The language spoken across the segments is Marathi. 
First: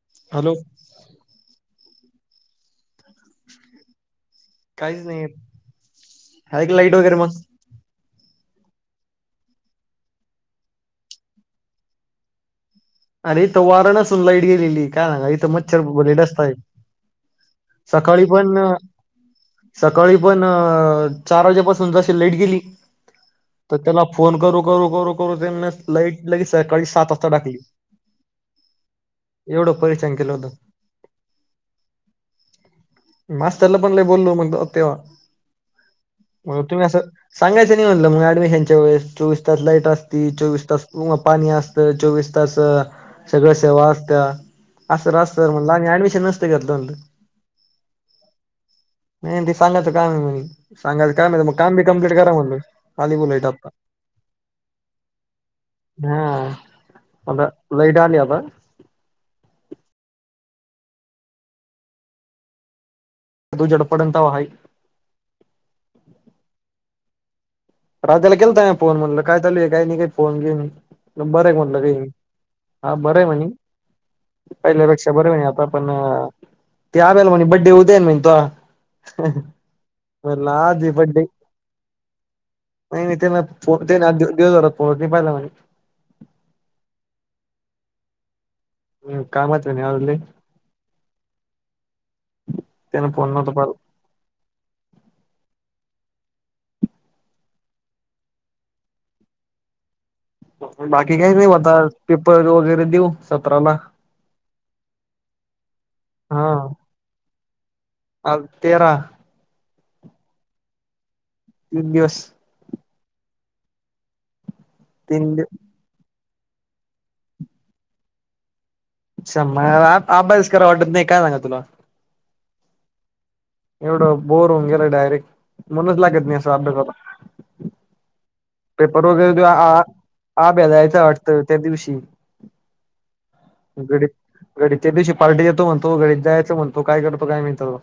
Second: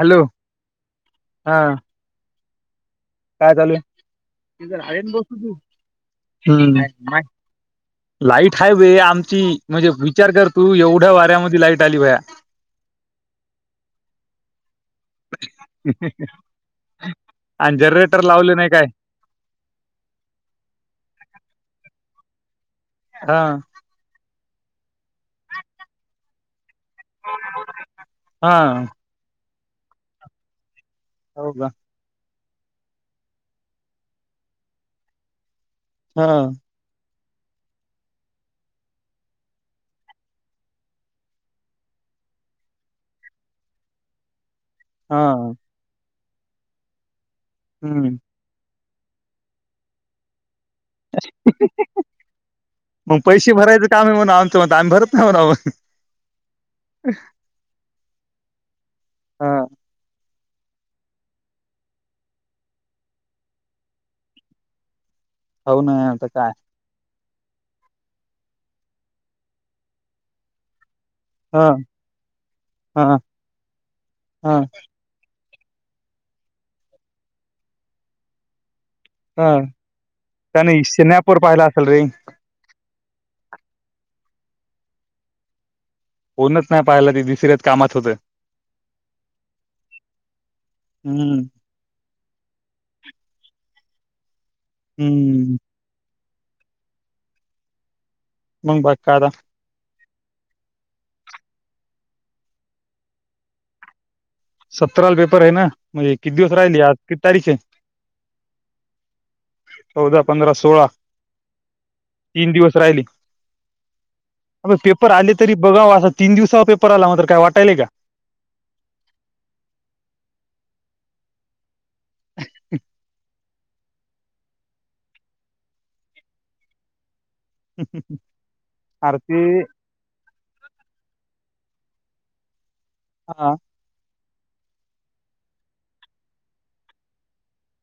हॅलो हा काय चालू आहे त काहीच ज नाही बस तू आहे का लाईट वगैरे ह मग लाईट हाय व आमची म्हणजे विचार कर तू एवढ्या वाऱ्यामध्ये लाईट आली वया अरे इथं वार नसून लाईट गेलेली काय सग इथं मच्छर बरडसतय आणि जनरेटर सकाळी लावले पण नाही काय सकाळी पण चार वाजेपासून जा लाईट गेली हा तर त्याला फोन करू करू करू करू ते लाइईट लागली सकाळी सात वाजता टाकली हा एवढं परशान केलं होत हो का मास्तरला पण ल बोललो मग तेव्हा हा म तुम्ही असं सांगायचं नाही म्हटलं मग ऍडमिशनच्या वेळेस चोवीस तास लाईट असती चोवीस तास पाणी असतं चोवीस तास सगळ सेवा असत्या असत हा असत म्हणलं आणि ऍडमिशन नसते घेतलं म्हण हम्म माहित नाही सांगायचं काम आहे म्हणे सांगायचं काय म्हहि मग काम मी कंप्लीट करा म्हण खाली मग बलायच पैसे आता भरायचं काम आहे म्हणा आमचं मत आम्ही भरत नाही म्हणा हा आ लाईट आली आतां हा तू जडपडंत वा हाई हो ना आता काय राजाला केलता मी फोन म्हणलं काय चालू आहे काही नाही काही फोन बीन बरे ह कोणलं रे हा ह बरे म्हणी ह पहिल्यापेक्षा बरे म्हणी पण ते आवेल म्हणे बर्डे उद्या आहे ना तुझा ह म्हणलं त्याने हॅपी बर्थडे स्नॅपवर पाहिला असेल रे ते पोह ना दिात पोह पाहिला [unintelligible] फोणच नाही पाहयला ते दुसऱ्याच कामात होते हम् कामात आहे ना आज लई हम्म त्यान फोन नव्हतं पहात हम्म मग बाकी काय डा बाकी काहीच नाही बता पेपर वगैरे देऊ सतराला सतराला पेपर आहे ना म्हणजे किती हा दिवस राहिल आज किती तारीख आहे आज तेरा चौदा पंधरा सोळा तीन दिवस तीन दिवस राहिली आबे पेपर आले तीन तरी बघाव असा तीन दिवसावर पेपर आला म काय वाटायलय का सांभाळायला अभ्यास कराव वाटत नाही काय सांगायच तुला [inaudible] एवढं बोर होऊन गेला डायरेक्ट मनच लागत नाही असं अभ्यासाला पेपर अरे वगैरे ते द्या आभ्या जायचं वाटतं त्या दिवशी हा घडी घडीच्या दिवशी पार्टी देतो म्हणतो घडी जायच म्हणतो काय करतो काय माहीत आता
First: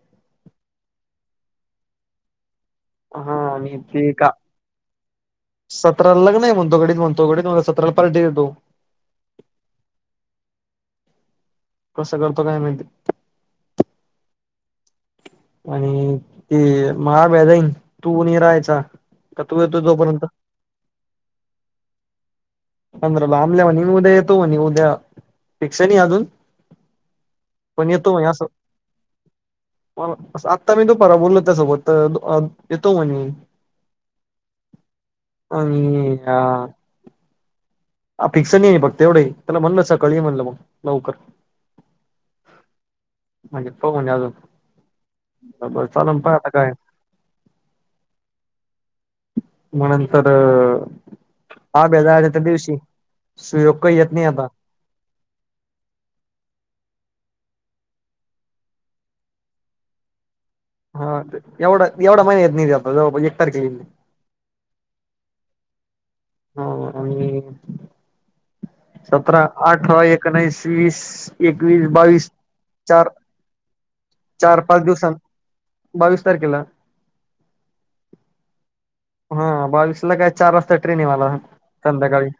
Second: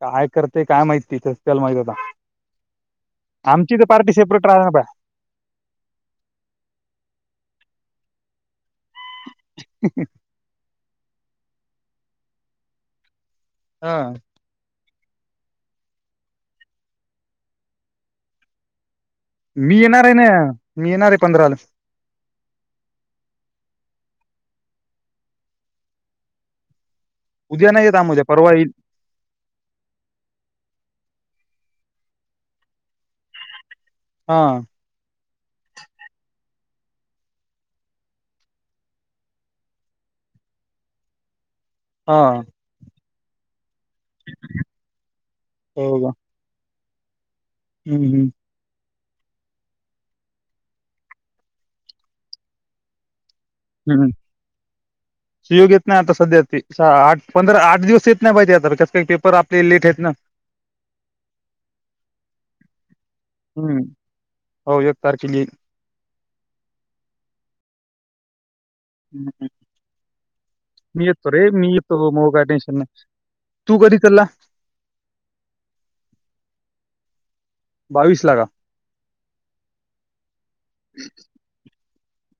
काय करते काय माहीती त्याच त्याला माहित आता हा आणि ते का राहणार बा सतरा लग्न म्हणतो घडीत म्हणतो सतराला पार्टी देतो [unintelligible] कसं करतो काय माहित हा आणि ते महाबे जाईन तू राहायचा का तू मी येतो येणार आहे जोपर्यंत ना मी येणार आहे पंधराला पंधराला आमल्या म्हणी उद्या येतो म्हणी उद्या फिक्स नाही अजून उद्या नाही पण येत आम येतो उद्या म्हणी अस परवा येईल आता मी दुपारा बोललो सोबत तर येतो म्हणे. हा अ ह [unintelligible] हा फिक्स नाही नाही फक्त तेवढं त्याला म्हणलं सकाळी म्हणलं मग लवकर. हा म्हणजे पाहू म्हणजे अजून बर हो का चालल आता काय हम्म हम्म म्हणंतर आब्या जायच्या त्या दिवशी सुयोग काही हम्म येत नाही आता शिव घेत ना आता सध्या त आठ पंधरा आठ दिवस येत नाही पाहिजे आताच्यात काही पेपर आपले लेट आहेत ना. हा एवढा एवढा महिना येत नि आपला जवळपास एक तारखे लि हम्म हो एक तारखेला येईल हो आणि सतरा, आठरा, एकोणीस, वीस, मी येतो रे मी एकवीस, येतो बावीस मग काय टेन्शन नाही चार तू कधी चालला चार पाच दिवसां बावीस तारखेला बावीस लागा हा बावीस ला काय चार वाजता ट्रेन आहे मला संध्याकाळी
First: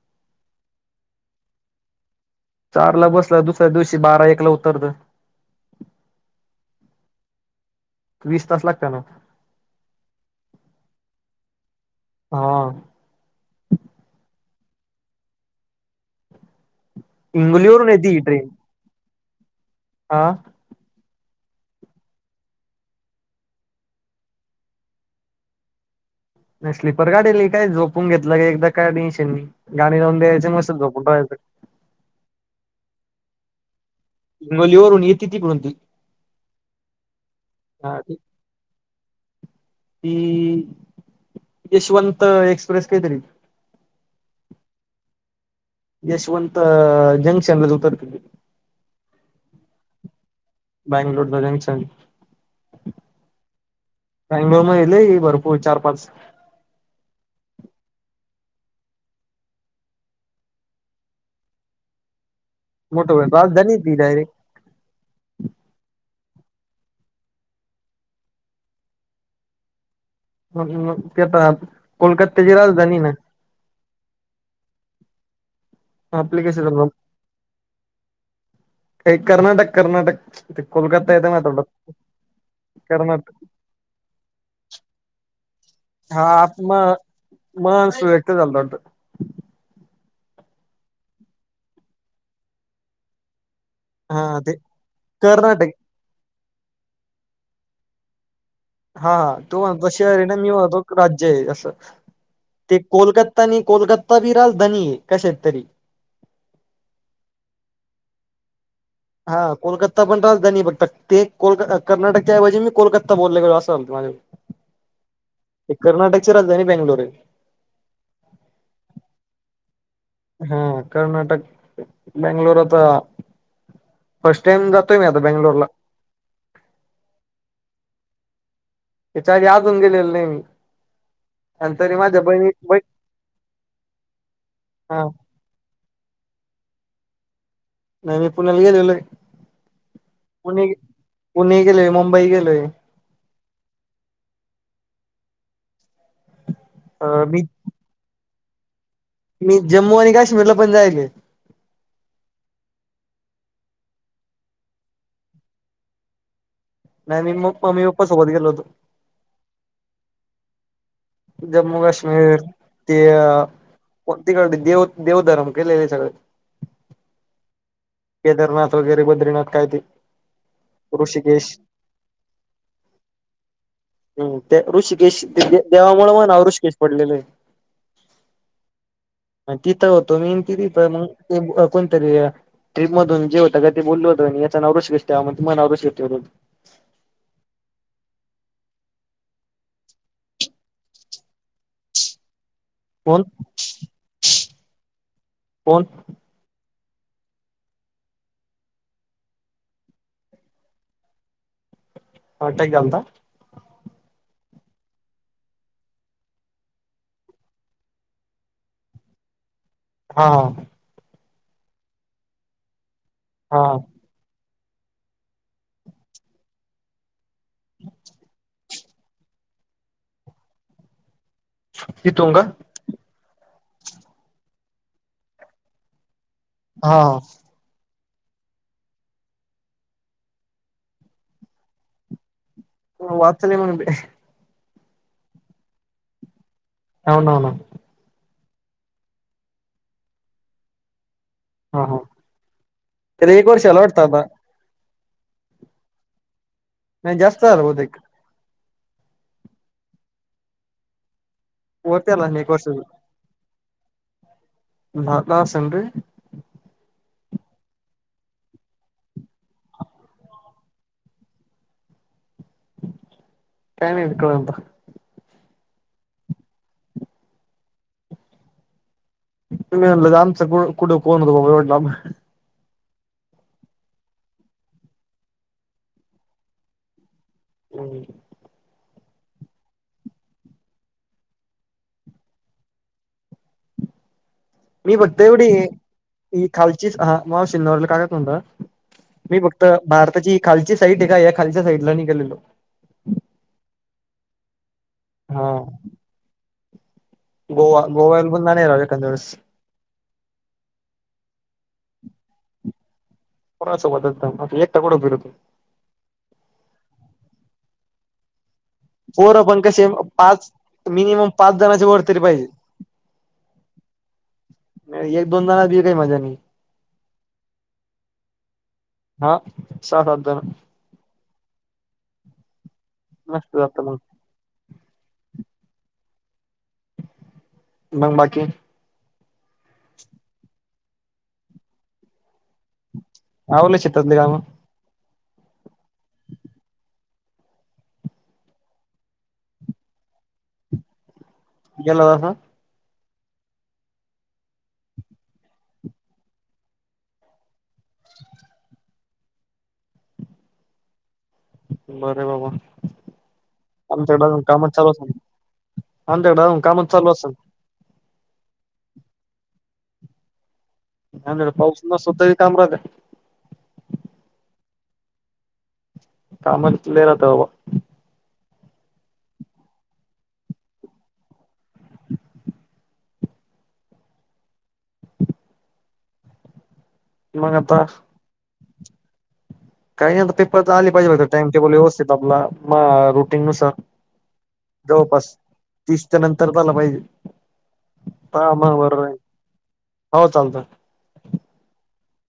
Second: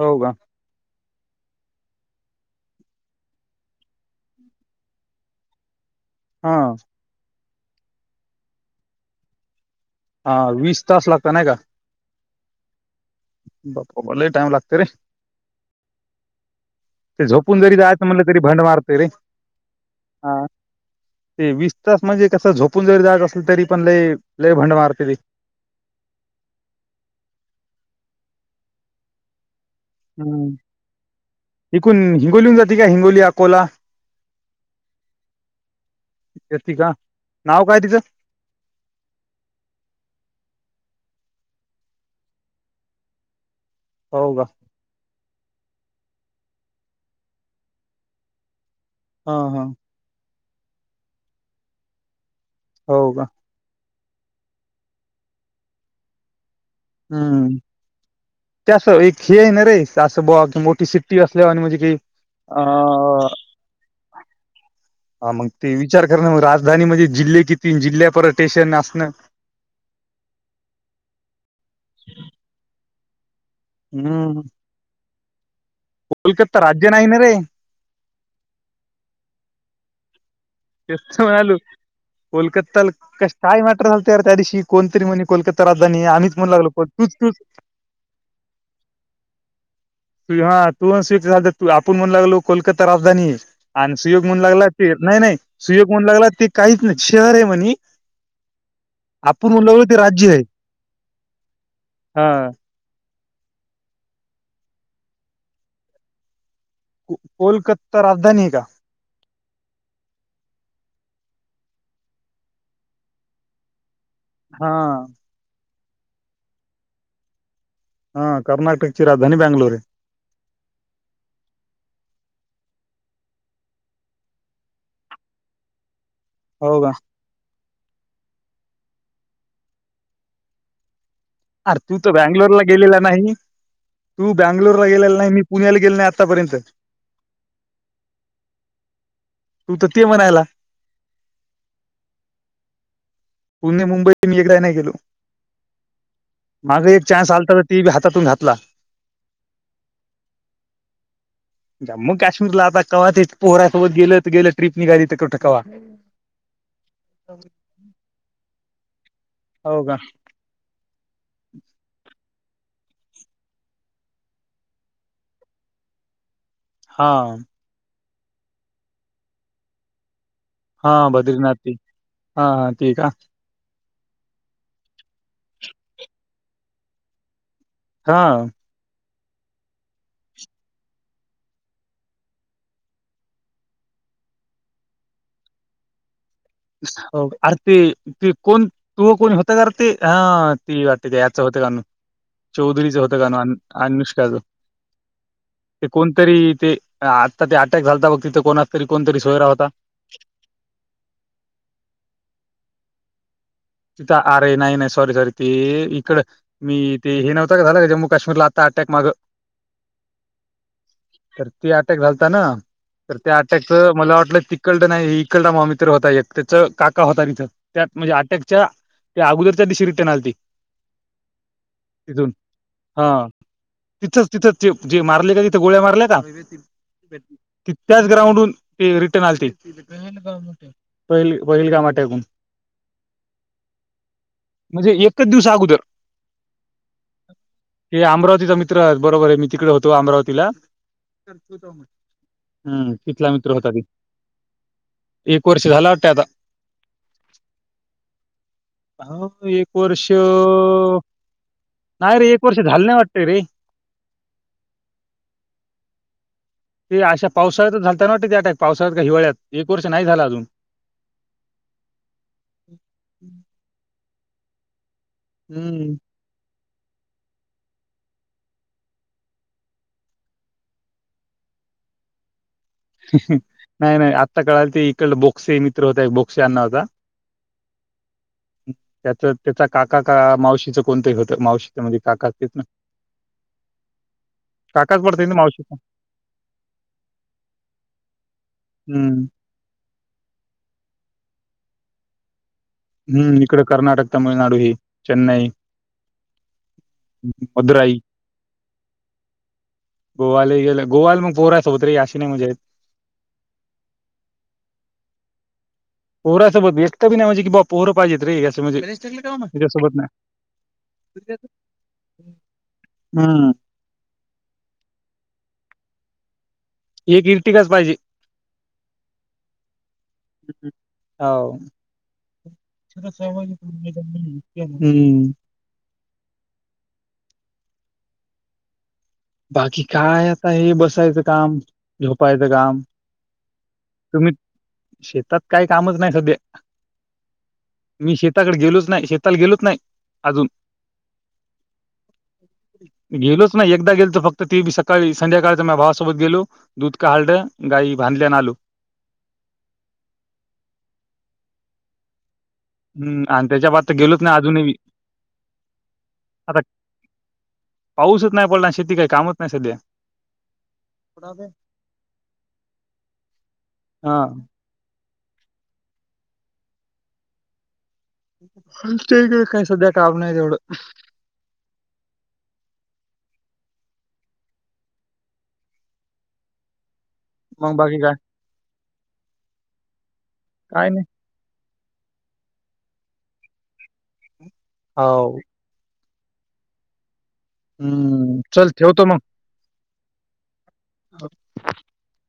हो का चार ला बसला दुसऱ्या दिवशी बारा एकला उतरत हा वीस तास लागता ना. हा वीस तास लागता नाही का हा बापा लई टाइम लागत रे. ते झोपून जरी हिंगोलीवरून जायचं येते ही म्हणलं तरी ट्रेन भंड मारतेय रे हा तेवीस तास म्हणजे कस झोपून जरी जाग असलं तरी पण लय लय भंड मारते ते नाही स्लीपर गाडीली काय झोपून घेतलं का एकदा काय टेंशन नाही गाणी लावून द्यायचे हम्म मस्त झोपून राहायचं इकूण हिंगोलीन जाते का हिंगोली अकोला गोलीवरून येति तीकणती येते का नाव काय तिचं ह त यशवंत एक्सप्रेस काहीतरी हो का यशवंत जंक्शनल उतरते हा हा बँंगलोर द जंक्शन हो का बंग्लोर मध्ये लई भरपूर चार पाच हम्म. ते असं एक हे य ना रे असं बा की मोठी सिट्टी असल्या वानी म्हणजे की मोठो व्हायला पाहिजे होत कनी ती डायरेक्ट हा मग ते विचार करण मग राजधानी मध्ये जिल्हे किती जिल्ह्यापर्टेशन असणं ते आता कोलकातत्याची राजधानी ना. हम्म. कोलकता राज्य नाही ना रे. का कर्नाटक कर्नाटक कोलकता येत मा तोंडात. कोलकत्ता्याला कश काय मॅटर झालते यार त्या दिवशी कोणतरी म्हणी कोलकातता राजधानी आम्हीच म्हणू लागलो तूच तूच माणस व्यक्त झालता वाटत. हा तू [unintelligible] आपण म्हण लागलो कोलकाता राजधानीचे. आणि सुयोग म्हण लागला ते नाही नाही कर्नाटक सुयोग म्हण लागला ते काहीच नाही शहरे म्हणी. हा तो म्हणतो शहरे न मी म्हणतो राज्यय असं हा ते कोलकत नी कोलकत्ता बी राजधानीये कशाचीतरी. कोलकता राजधानीये का? हा कोलकत्ता पण राजधानीये फक्त ते कोलक कर्नाटकच्याऐवजी मी कोलकता बोलले गेलो असं झालत माझ्याकुन. हा. कर्नाटकचे राजधानी बॅंगलूरे. हा कर्नाटकची राजधानी बॅंगलूरे. हा कर्नाटक बॅंगलूर आता फर्स्ट टाइम जातोय मी आता बॅंगलोर ला. हो का? याच्या आधी अजून गेलेलं नाही मी. आणि अर तरी तू तर माझ्या बहिणी बँंगलोरला बही गेलेला नाही. तू बँंगलोरला हा गेलेला नाही मी पुण्याला गेलो नाही आत्तापर्यंत. नाही मी पुण्याला गेलेलोय. तू तर ते म्हणायला पुणे पुणे गेलोय मुंबई गेलोय. पुणे मुंबई मी एकदाही नाही गेलो. माग एक अ चान्स मी आलात ते बी हातातून घातला. मी जम्मू आणि काश्मीरला पण जायेले. जम्मू काश्मीरला आता कवा ते पोरासोबत गेलो त गेलो ट्र्रीप निघाली त कुठं कवा. नाही मी मम्मी पप्पा सोबत गेलो होतो. हो का? जम्मू काश्मीर. ते फक्त तिकड देव देवधर्म केलेले सगळे. हा. केदारनाथ वगैरे बद्रीनाथ काय ते. हा ऋषिकेश बद्रीनाथबी हा हा ते का? हम्म ते ऋषिकेश देवामुळे महा नाव ऋषिकेश पडलेलय. हा. तिथं होतो मी ति तिथ मग ते कोणतरी ट्रिपमधून जे होतं का ते बोलल होत म्हणी याचा नाव रुशिकेश ठेवा म्हणून मग महा नाव ऋषिकेश ठेवल होत. हो अर ते ते कोण तू कोणी होता कार ते हा ती वाटते त्या याच होत कानू. चौधरीचं होतं कोण गाण. अनुष्काच कोण ते कोणतरी ते आता ते अटॅक झालता बघ तिथे कोणच तरी कोणतरी सोयरा होता. अटॅक झालता. तिथं आरे नाही नाही सॉरी सॉरी ते इकड मी ते हे नव्हता का झाला का जम्मू काश्मीरला आता. अटॅक माग. हा तर त अटॅक झालत ना तर त्या अटॅकच हा मला वाटलं त इकड नाही इकलडा म मित्र होता एक त्याच काका होताथ त्यात म्हणजे अटॅक ते अगोदरच्या दिशरी टणालती तिथून हा तिथच तिथच ते जे मारले का तिथे गोळ्या मारल्या का हा त्याच ग्राउंडून ते रिटर्न आलेते पहिलगाम अटॅक हो वाचले मग ते म्हणजे एकच दिवस अगोदर हो ना हो ना हे अमरावती मित्र बरोबर आहे मी तिकडे होतो अमरावतीला हा हा हम्म तिथला त्याला एक मित्र होता ती वर्षाला वाटतं आता एक एक वर्ष झाला वाटतय आता नाही जास्त झालं बहुतेक हा एक वर्ष नाही र एक वर्ष झालने वाटतय रे झाला असन रे ते अशा पावसाळ्याच झालता ना वाट ते अटॅक पावसाळ्यात का हिवाळ्यात एक वर्ष नाही झाला अजून हम् कळल हम्म ल आमचा कुठं कोण होतो बाबा तेवटया लांब नाही नाही आत्ता काळात ते इकड बोक्से मित्र होता बोक्से आडणावाचा होता [unintelligible] त्याच त्याचा काका का मावशीचं कोणतंही होतं मावशीच्यामध्ये काका असतेच ना [inaudible] मी काकाच फक्त पडते ना एवढी मावशीचा हे खालची हा मावशिला कागत म्हणता हम्म मी फक्त भारताची खालची साईड आहे का या खालच्या साईडला निघालेलो. हम्म इकड कर्नाटक तामिळनाडू हे चेन्नई हा गोवा मदुराई गोवाल पण जाणार आहे एखादयावेळेस गोवाला ले गोवाला मग पोहण सोबत रे अशी नाय मजा येत कोना सोबत नाय एकटा [unintelligible] पोरा सोबत बी एकटं बी नाही म्हणेजे की बा पोर पाहिजेते रे म्हणजे पोर पण कसे त्याच्यासोबत नाही पाच मिनिमम पाच जणचे वर तरी पाहिजे हमम नाही एक दोन जना बि काही मजा नाही एक इरटिकच पाहिजे हा सात आठ जण हो. मस्त जातं मग [inaudible] मंग बाकी बाकी काय आता हे बसायचं काम, झोपायचं काम, आवरली शेतातली तुम्ही काम? शेतात काही कामच नाही सध्या. मी शेताकडे गेलोच नाही शेताला गेलोच नाही अजून [unintelligible] गेलोच नाही एकदा गेल फक्त ते बी सकाळी संध्याकाळचा म भावासोबत गेलो दूध का काढलं गाई बांधल्यान आलो बरे बाबा हम्म आणि त्याच्या बाद तर आमच्या गेलोच नाही एढ अजूनही कामच मी. चालू [unintelligible] आमच्याकड आता अजून काम चालू असेल. पाऊसच नाही पडना शेती काही कामच नाय सध्या. आमच्या कडे पाऊस नसला तरी काम करत्यात हा. कामच लय राहतात बाबा आमच्या कडे सध्या काम नाही तेवढं. मंग आता मग बाकी काय? काही नाही तर पेपर तर काय आले नाही. पाहिजे टाइम टेबल व्यवस्थित आपला मंग रुटीन नुसार. जवळपास हो. तीस त्या नंतर झाला माहिजे. हम्म चल ठेवतो मंग. हो चालत. [inaudible]